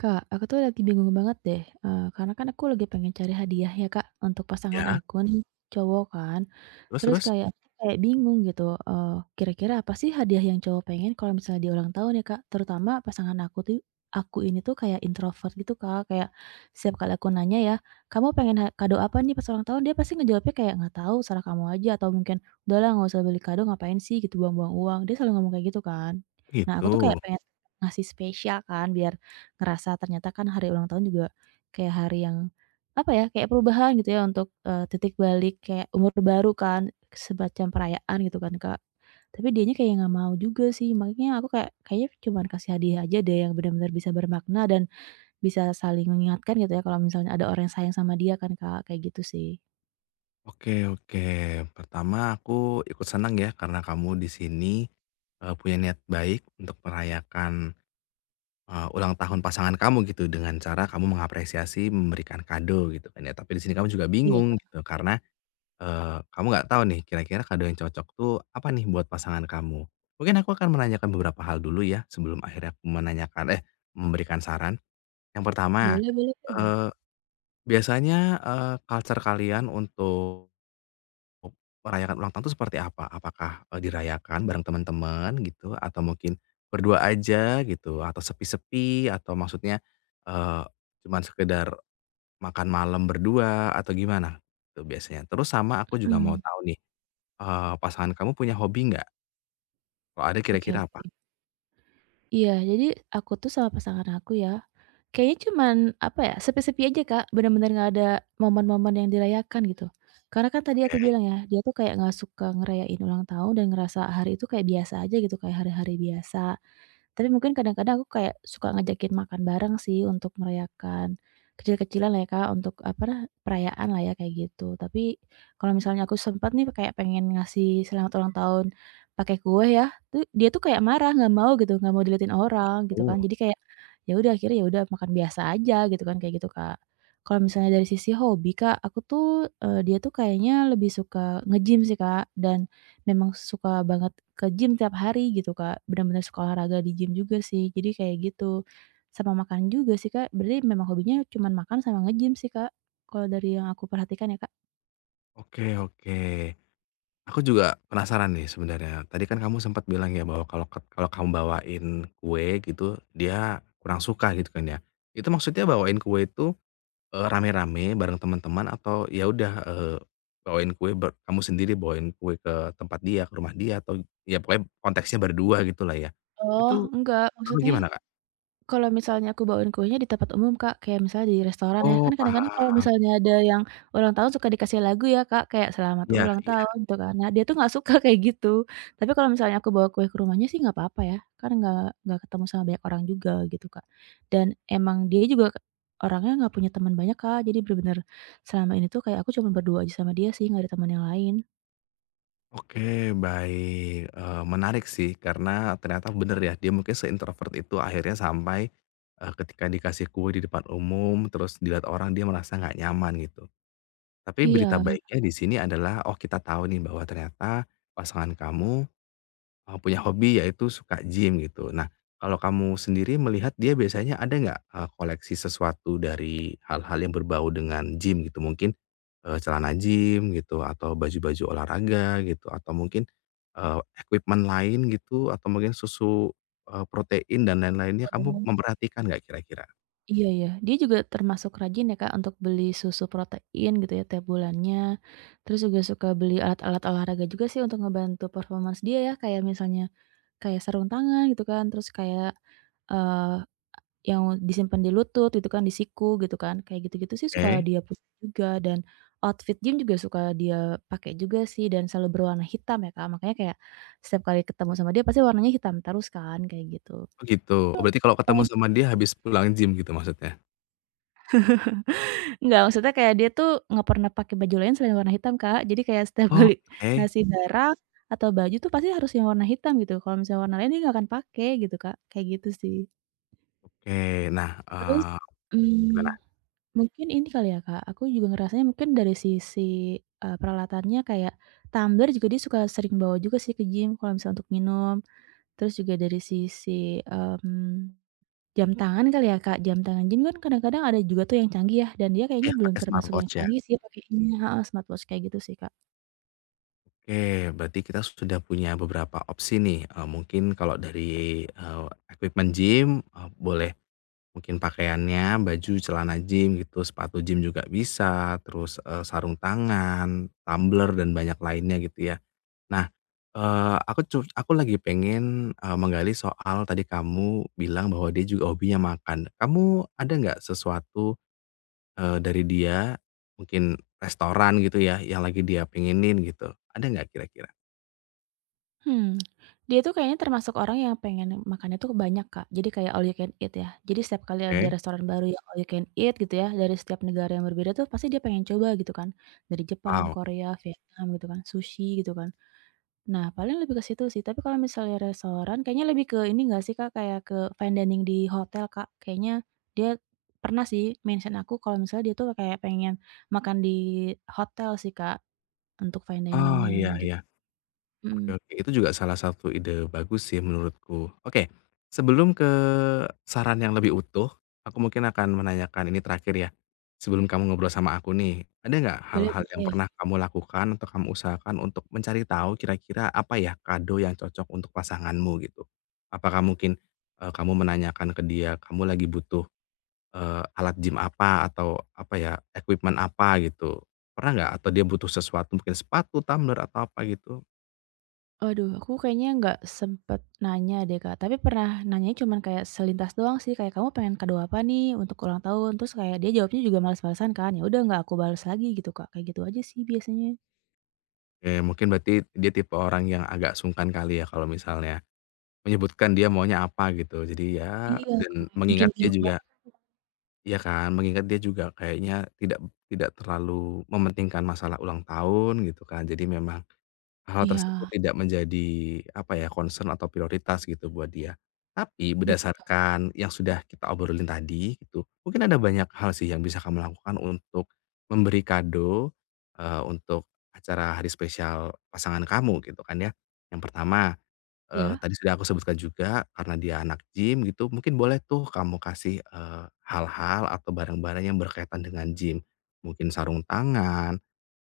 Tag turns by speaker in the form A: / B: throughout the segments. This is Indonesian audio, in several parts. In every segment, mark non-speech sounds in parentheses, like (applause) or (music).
A: Kak, aku tuh lagi bingung banget deh, karena kan aku lagi pengen cari hadiah ya Kak, untuk pasangan
B: Ya,
A: aku nih, cowok kan.
B: terus
A: Terus
B: terus?
A: kayak kayak bingung gitu, eee, kira-kira apa sih hadiah yang cowok pengen kalau misalnya di ulang tahun ya Kak? Terutama pasangan aku tuh aku ini tuh kayak introvert gitu Kak, kayak setiap kali aku nanya ya, "Kamu pengen ha kado apa nih pas ulang tahun?" Dia pasti ngejawabnya kayak, "Nggak tahu, salah kamu aja," atau mungkin, "Udahlah nggak usah beli kado, ngapain sih gitu buang-buang uang." Dia selalu ngomong kayak gitu kan. Nah, aku tuh
B: Gitu.
A: kayak pengen ngasih spesial kan biar ngerasa ternyata kan hari ulang tahun juga kayak hari yang, apa ya, kayak perubahan gitu ya untuk, titik balik kayak umur baru kan, semacam perayaan gitu kan, Kak. Tapi dianya kayak nggak mau juga sih, makanya aku kayak, kayaknya cuman kasih hadiah aja deh yang benar-benar bisa bermakna dan bisa saling mengingatkan gitu ya kalau misalnya ada orang yang sayang sama dia kan, Kak, kayak gitu sih.
B: Oke, oke. Pertama aku ikut senang ya karena kamu di sini, punya niat baik untuk merayakan, ulang tahun pasangan kamu gitu dengan cara kamu mengapresiasi, memberikan kado gitu kan ya. Tapi di sini kamu juga
A: Iya,
B: bingung gitu karena, kamu nggak tahu nih kira-kira kado yang cocok tuh apa nih buat pasangan kamu. Mungkin aku akan menanyakan beberapa hal dulu ya sebelum akhirnya aku memberikan saran. Yang pertama,
A: boleh boleh, Kak.
B: biasanya, culture kalian untuk merayakan ulang tahun itu seperti apa? Apakah, dirayakan bareng teman-teman gitu atau mungkin berdua aja gitu atau sepi-sepi atau maksudnya, eee, cuman sekedar makan malam berdua atau gimana itu biasanya? Terus sama aku juga mau
A: Mhm,
B: tahu nih, pasangan kamu punya hobi nggak? Kalau ada
A: oke
B: kira-kira apa?
A: oke. Iya, jadi aku tuh sama pasangan aku ya kayaknya cuman, apa ya, sepi-sepi aja, Kak, bener-bener nggak ada momen-momen yang dirayakan gitu. Karena kan tadi aku
B: Oke.
A: bilang ya, dia tuh kayak nggak suka ngerayain ulang tahun dan ngerasa hari itu kayak biasa aja gitu, kayak hari-hari biasa. Tapi mungkin kadang-kadang aku kayak suka ngajakin makan bareng sih untuk merayakan kecil-kecilan lah ya, Kak, untuk apa nah, perayaan lah ya kayak gitu. Tapi kalau misalnya aku sempat nih kayak pengen ngasih selamat ulang tahun pakai kue ya, tuh dia tuh kayak marah, nggak mau gitu, nggak mau diliatin orang gitu
B: Oh,
A: kan. Jadi kayak ya udah akhirnya ya udah makan biasa aja gitu kan kayak gitu, Kak. Kalau misalnya dari sisi hobi, Kak, aku tuh, dia tuh kayaknya lebih suka nge-gym sih, Kak, dan memang suka banget ke gym tiap hari gitu, Kak, bener-bener suka olahraga di gym juga sih, jadi kayak gitu. Sama makan juga sih, Kak, berarti memang hobinya cuman makan sama nge-gym sih, Kak, kalau dari yang aku perhatikan ya, Kak.
B: oke, oke. Aku juga penasaran nih sebenarnya. Tadi kan kamu sempat bilang ya bahwa kalau kamu bawain kue gitu, dia kurang suka gitu kan ya. Itu maksudnya bawain kue itu, rame-rame bareng teman-teman atau ya udah, bawain kue ber kamu sendiri bawain kue ke tempat dia, ke rumah dia atau ya pokoknya konteksnya berdua gitulah ya.
A: Oh,
B: Itu
A: enggak,
B: apa
A: maksudnya
B: gimana, Kak?
A: kalau misalnya aku bawain kuenya di tempat umum, Kak, kayak misalnya di restoran ya,
B: Oh,
A: kan kadang-kadang kalau
B: paham.
A: misalnya ada yang ulang tahun suka dikasih lagu ya, Kak, kayak "Selamat
B: Ya.
A: Ulang Tahun" gitu kan. Nah, dia tuh nggak suka (laughs) kayak gitu. Tapi kalau misalnya aku bawa kue ke rumahnya sih nggak apa-apa ya, kan nggak ketemu sama banyak orang juga gitu, Kak. Dan emang dia juga k orangnya nggak punya teman banyak, Kak, jadi bener-bener selama ini tuh kayak aku cuma berdua aja sama dia sih, nggak ada teman yang lain.
B: Oke, baik, menarik sih karena ternyata bener ya, dia mungkin seintrovert itu akhirnya sampai, ketika dikasih kue di depan umum, terus dilihat orang dia merasa nggak nyaman gitu. Tapi berita
A: Iya.
B: baiknya di sini adalah, oh kita tahu nih bahwa ternyata pasangan kamu, punya hobi yaitu suka gym gitu. Nah, kalau kamu sendiri melihat dia biasanya ada nggak, koleksi sesuatu dari hal-hal yang berbau dengan gym gitu? Mungkin, celana gym gitu atau baju-baju olahraga gitu atau mungkin, eee, equipment lain gitu atau mungkin susu, protein dan lain-lainnya kamu memperhatikan nggak kira-kira?
A: Iya ya, dia juga termasuk rajin ya Kak untuk beli susu protein gitu ya tiap bulannya, terus juga suka beli alat-alat olahraga juga sih untuk ngebantu performance dia ya, kayak misalnya kayak sarung tangan gitu kan, terus kayak, eee, yang disimpan di lutut gitu kan, di siku gitu kan, kayak gitu-gitu sih suka
B: Oke.
A: dia punya juga dan outfit gym juga suka dia pakai juga sih dan selalu berwarna hitam ya Kak, makanya kayak setiap kali ketemu sama dia pasti warnanya hitam terus kan, kayak gitu.
B: Oh, gitu. Oh berarti kalau ketemu sama dia habis pulang gym gitu maksudnya?
A: Enggak, maksudnya kayak dia tuh nggak pernah pakai baju lain selain warna hitam, Kak. Jadi kayak setiap kali
B: Oke,
A: (laughs) ngasih darah atau baju tuh pasti harus yang warna hitam gitu, kalau misalnya warna lain dia nggak akan pakai gitu, Kak, kayak gitu sih.
B: oke. Nah,
A: Terus,
B: gimana?
A: mmm, mungkin ini kali ya, Kak, aku juga ngerasanya mungkin dari sisi, peralatannya kayak tumbler juga dia suka sering bawa juga sih ke gym kalau misalnya untuk minum, terus juga dari sisi, mmm jam tangan kali ya, Kak, jam tangan. Jadi kan kadang-kadang ada juga tuh yang canggih ya, dan dia kayaknya
B: Iya
A: belum
B: pakai
A: termasuk yang
B: smartwatch ya?
A: canggih sih pakainya heeh, smartwatch kayak gitu sih, Kak.
B: Oke, berarti kita sudah punya beberapa opsi nih, mungkin kalau dari, equipment gym, boleh mungkin pakaiannya, baju, celana gym gitu, sepatu gym juga bisa, terus, sarung tangan, tumbler, dan banyak lainnya gitu ya. Nah, aku lagi pengen, menggali soal tadi kamu bilang bahwa dia juga hobinya makan. Kamu ada nggak sesuatu, dari dia, mungkin restoran gitu ya, yang lagi dia pengenin gitu, ada nggak kira-kira?
A: Hmm, dia tuh kayaknya termasuk orang yang pengen makannya tuh banyak, Kak. Jadi kayak all you can eat ya. Jadi setiap kali ada
B: Oke.
A: restoran baru yang all you can eat gitu ya, dari setiap negara yang berbeda tuh pasti dia pengen coba gitu kan. Dari Jepang,
B: Wow.
A: Korea, Vietnam gitu kan, sushi gitu kan. Nah, paling lebih ke situ sih, tapi kalau misalnya restoran kayaknya lebih ke ini nggak sih, Kak, kayak ke fine dining di hotel, Kak. Kayaknya dia pernah sih mention aku kalau misalnya dia tuh kayak pengen makan di hotel sih, Kak, untuk fine
B: Oh, iya,
A: dining-nya
B: iya.
A: gitu.
B: Oke,
A: Mhm.
B: oke, itu juga salah satu ide bagus sih menurutku. Oke, sebelum ke saran yang lebih utuh, aku mungkin akan menanyakan ini terakhir ya. Sebelum kamu ngobrol sama aku nih, ada nggak
A: Boleh
B: hal-hal yang
A: boleh.
B: pernah kamu lakukan atau kamu usahakan untuk mencari tahu kira-kira apa ya kado yang cocok untuk pasanganmu gitu? Apakah mungkin, kamu menanyakan ke dia, kamu lagi butuh alat gym apa atau apa ya, equipment apa gitu, pernah nggak? Atau dia butuh sesuatu mungkin sepatu, tumbler, atau apa gitu?
A: Waduh, aku kayaknya nggak sempet nanya deh, Kak, tapi pernah nanyanya cuman kayak selintas doang sih, kayak, "Kamu pengen kado apa nih untuk ulang tahun?" Terus kayak dia jawabnya juga males-malesan kan, ya udah nggak aku bales lagi gitu, Kak, kayak gitu aja sih biasanya.
B: Mungkin berarti dia tipe orang yang agak sungkan kali ya kalau misalnya menyebutkan dia maunya apa gitu. Jadi ya
A: Iya, Kak,
B: dan
A: bikin
B: mengingat dia
A: bingung
B: juga
A: banget.
B: ya kan, mengingat dia juga kayaknya tidak tidak terlalu mementingkan masalah ulang tahun gitu kan. Jadi memang hal tersebut
A: Iya.
B: tidak menjadi, apa ya, concern atau prioritas gitu buat dia. Tapi
A: Betul, Kak.
B: berdasarkan yang sudah kita obrolin tadi gitu, mungkin ada banyak hal sih yang bisa kamu lakukan untuk memberi kado, untuk acara hari spesial pasangan kamu gitu kan ya. Yang pertama,
A: Iya.
B: tadi sudah aku sebutkan juga karena dia anak gym gitu, mungkin boleh tuh kamu kasih, hal-hal atau barang-barang yang berkaitan dengan gym. Mungkin sarung tangan,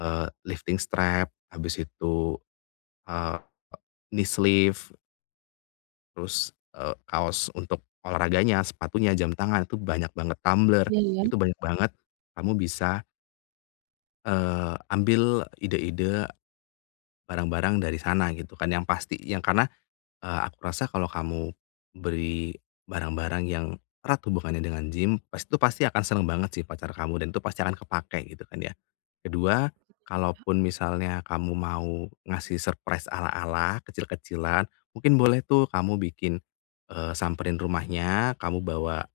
B: lifting strap, habis itu Eee, knee sleeve, terus, kaos untuk olahraganya, sepatunya, jam tangan, itu banyak banget, tumbler,
A: Iya iya.
B: itu banyak banget. Kamu bisa, ambil ide-ide barang-barang dari sana gitu kan, yang pasti yang karena, aku rasa kalau kamu beri barang-barang yang erat hubungannya dengan gym, pasti itu pasti akan seneng banget sih pacar kamu dan itu pasti akan kepake gitu kan ya. Kedua, kalaupun misalnya kamu mau ngasih surprise ala-ala, kecil-kecilan, mungkin boleh tuh kamu bikin, samperin rumahnya, kamu bawa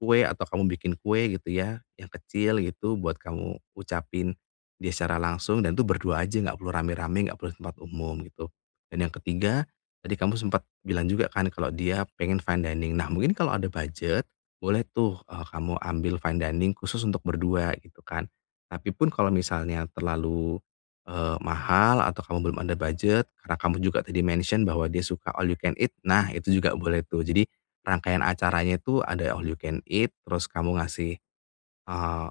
B: kue atau kamu bikin kue gitu ya, yang kecil gitu buat kamu ucapin dia secara langsung dan itu berdua aja nggak perlu rame-rame, nggak perlu di tempat umum gitu. Dan yang ketiga, tadi kamu sempat bilang juga kan kalau dia pengen fine dining. Nah mungkin kalau ada budget, boleh tuh, kamu ambil fine dining khusus untuk berdua gitu kan. Tapi pun kalau misalnya terlalu, mahal atau kamu belum ada budget, karena kamu juga tadi mention bahwa dia suka all you can eat, nah itu juga boleh tuh. Jadi rangkaian acaranya itu ada all you can eat, terus kamu ngasih, eee,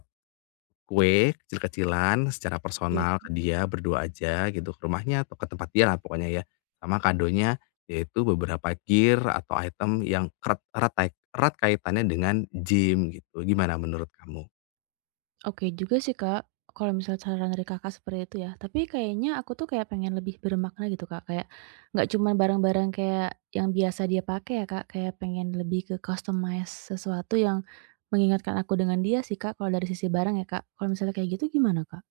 B: kue kecil-kecilan secara
A: Iya.
B: personal ke dia berdua aja gitu, ke rumahnya atau ke tempat dia lah pokoknya ya. Sama kadonya yaitu beberapa gear atau item yang erat kaitannya dengan gym gitu, gimana menurut kamu?
A: Oke juga sih, Kak, kalau misalnya saran dari Kakak seperti itu ya. Tapi kayaknya aku tuh kayak pengen lebih bermakna gitu, Kak. Kayak nggak cuman barang-barang kayak yang biasa dia pakai ya, Kak. Kayak pengen lebih ke customize sesuatu yang mengingatkan aku dengan dia sih, Kak, kalau dari sisi barang ya, Kak. Kalau misalnya kayak gitu gimana, Kak?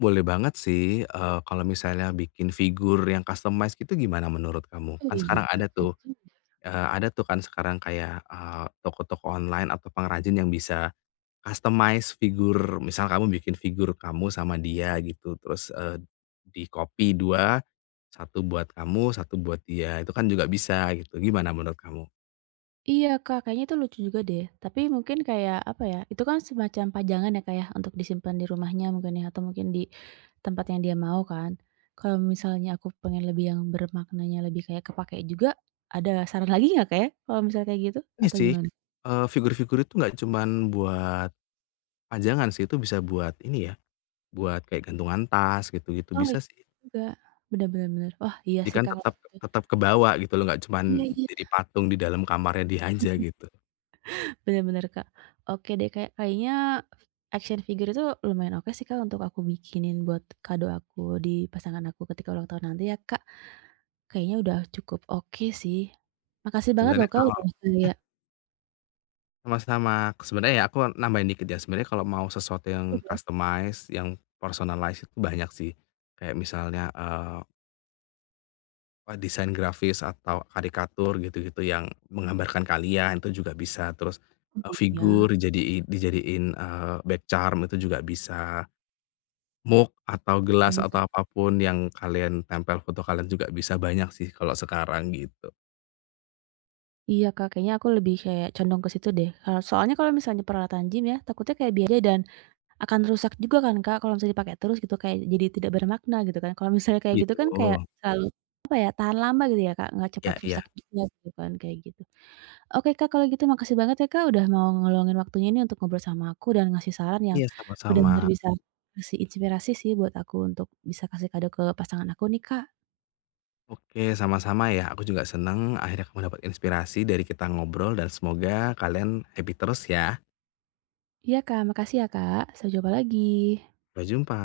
B: Boleh banget sih, kalau misalnya bikin figur yang customize gitu gimana menurut kamu?
A: Oh
B: Kan sekarang
A: iya,
B: ada
A: bener
B: tuh,
A: juga.
B: ada tuh kan sekarang kayak, toko-toko online atau pengrajin yang bisa customize figur, misal kamu bikin figur kamu sama dia gitu, terus, di-copy dua, satu buat kamu, satu buat dia, itu kan juga bisa gitu, gimana menurut kamu?
A: Iya, Kak, kayaknya itu lucu juga deh. Tapi mungkin kayak, apa ya, itu kan semacam pajangan ya, Kak, ya, untuk disimpan di rumahnya mungkin ya, atau mungkin di tempat yang dia mau kan. Kalau misalnya aku pengen lebih yang bermaknanya lebih kayak kepakai juga, ada saran lagi nggak, Kak, ya? Kalau misalnya kayak gitu
B: Ini
A: atau
B: sih,
A: gimana?
B: figur-figur itu nggak cuman buat pajangan sih, itu bisa buat ini ya, buat kayak gantungan tas gitu-gitu
A: Oh,
B: bisa
A: iya
B: sih.
A: juga. Bener, bener, bener. Wah, iya
B: Jadi
A: sih,
B: kan
A: Kak, kalau
B: tetap
A: gitu.
B: tetap kebawa gitu loh, nggak cuman
A: Iya iya.
B: jadi patung di dalam kamarnya dia aja
A: (laughs)
B: gitu.
A: Bener bener, Kak. Oke deh, kayak kayaknya action figure itu lumayan oke sih, Kak, untuk aku bikinin buat kado aku di pasangan aku ketika ulang tahun nanti ya, Kak. Kayaknya udah cukup oke sih. Makasih banget loh,
B: Sebenarnya
A: Kak,
B: kalau
A: udah kayak
B: sama-sama, sebenarnya ya aku nambahin dikit ya, sebenarnya kalau mau sesuatu yang customize, yang personalize itu banyak sih. Kayak misalnya, eee, eee, desain grafis atau karikatur gitu-gitu yang menggambarkan kalian itu juga bisa, terus,
A: iya
B: figur dijadii dijadiin, back charm itu juga bisa, mug atau gelas
A: bener.
B: atau apapun yang kalian tempel foto kalian juga bisa, banyak sih kalau sekarang gitu.
A: Iya, Kak, kayaknya aku lebih kayak condong ke situ deh. Soalnya kalau misalnya peralatan gym ya, takutnya kayak biaya dan akan rusak juga kan, Kak, kalau misalnya dipakai terus gitu, kayak jadi tidak bermakna gitu kan. Kalau misalnya kayak gitu
B: Gitu,
A: kan kayak selalu, apa ya, tahan lama gitu ya, Kak, nggak
B: ya
A: cepat
B: iya.
A: rusak juga gitu kan, kayak gitu. Oke, Kak, kalau gitu makasih banget ya, Kak, udah mau ngeluangin waktunya ini untuk ngobrol sama aku dan ngasih saran yang
B: Iya, sama-sama.
A: benar-benar bisa kasih inspirasi sih buat aku untuk bisa kasih kado ke pasangan aku nih, Kak.
B: Oke, sama-sama ya. Aku juga senang akhirnya kamu dapat inspirasi dari kita ngobrol dan semoga kalian happy terus ya.
A: Iya, Kak, makasih ya, Kak. Sampai jumpa lagi.
B: Sampai jumpa.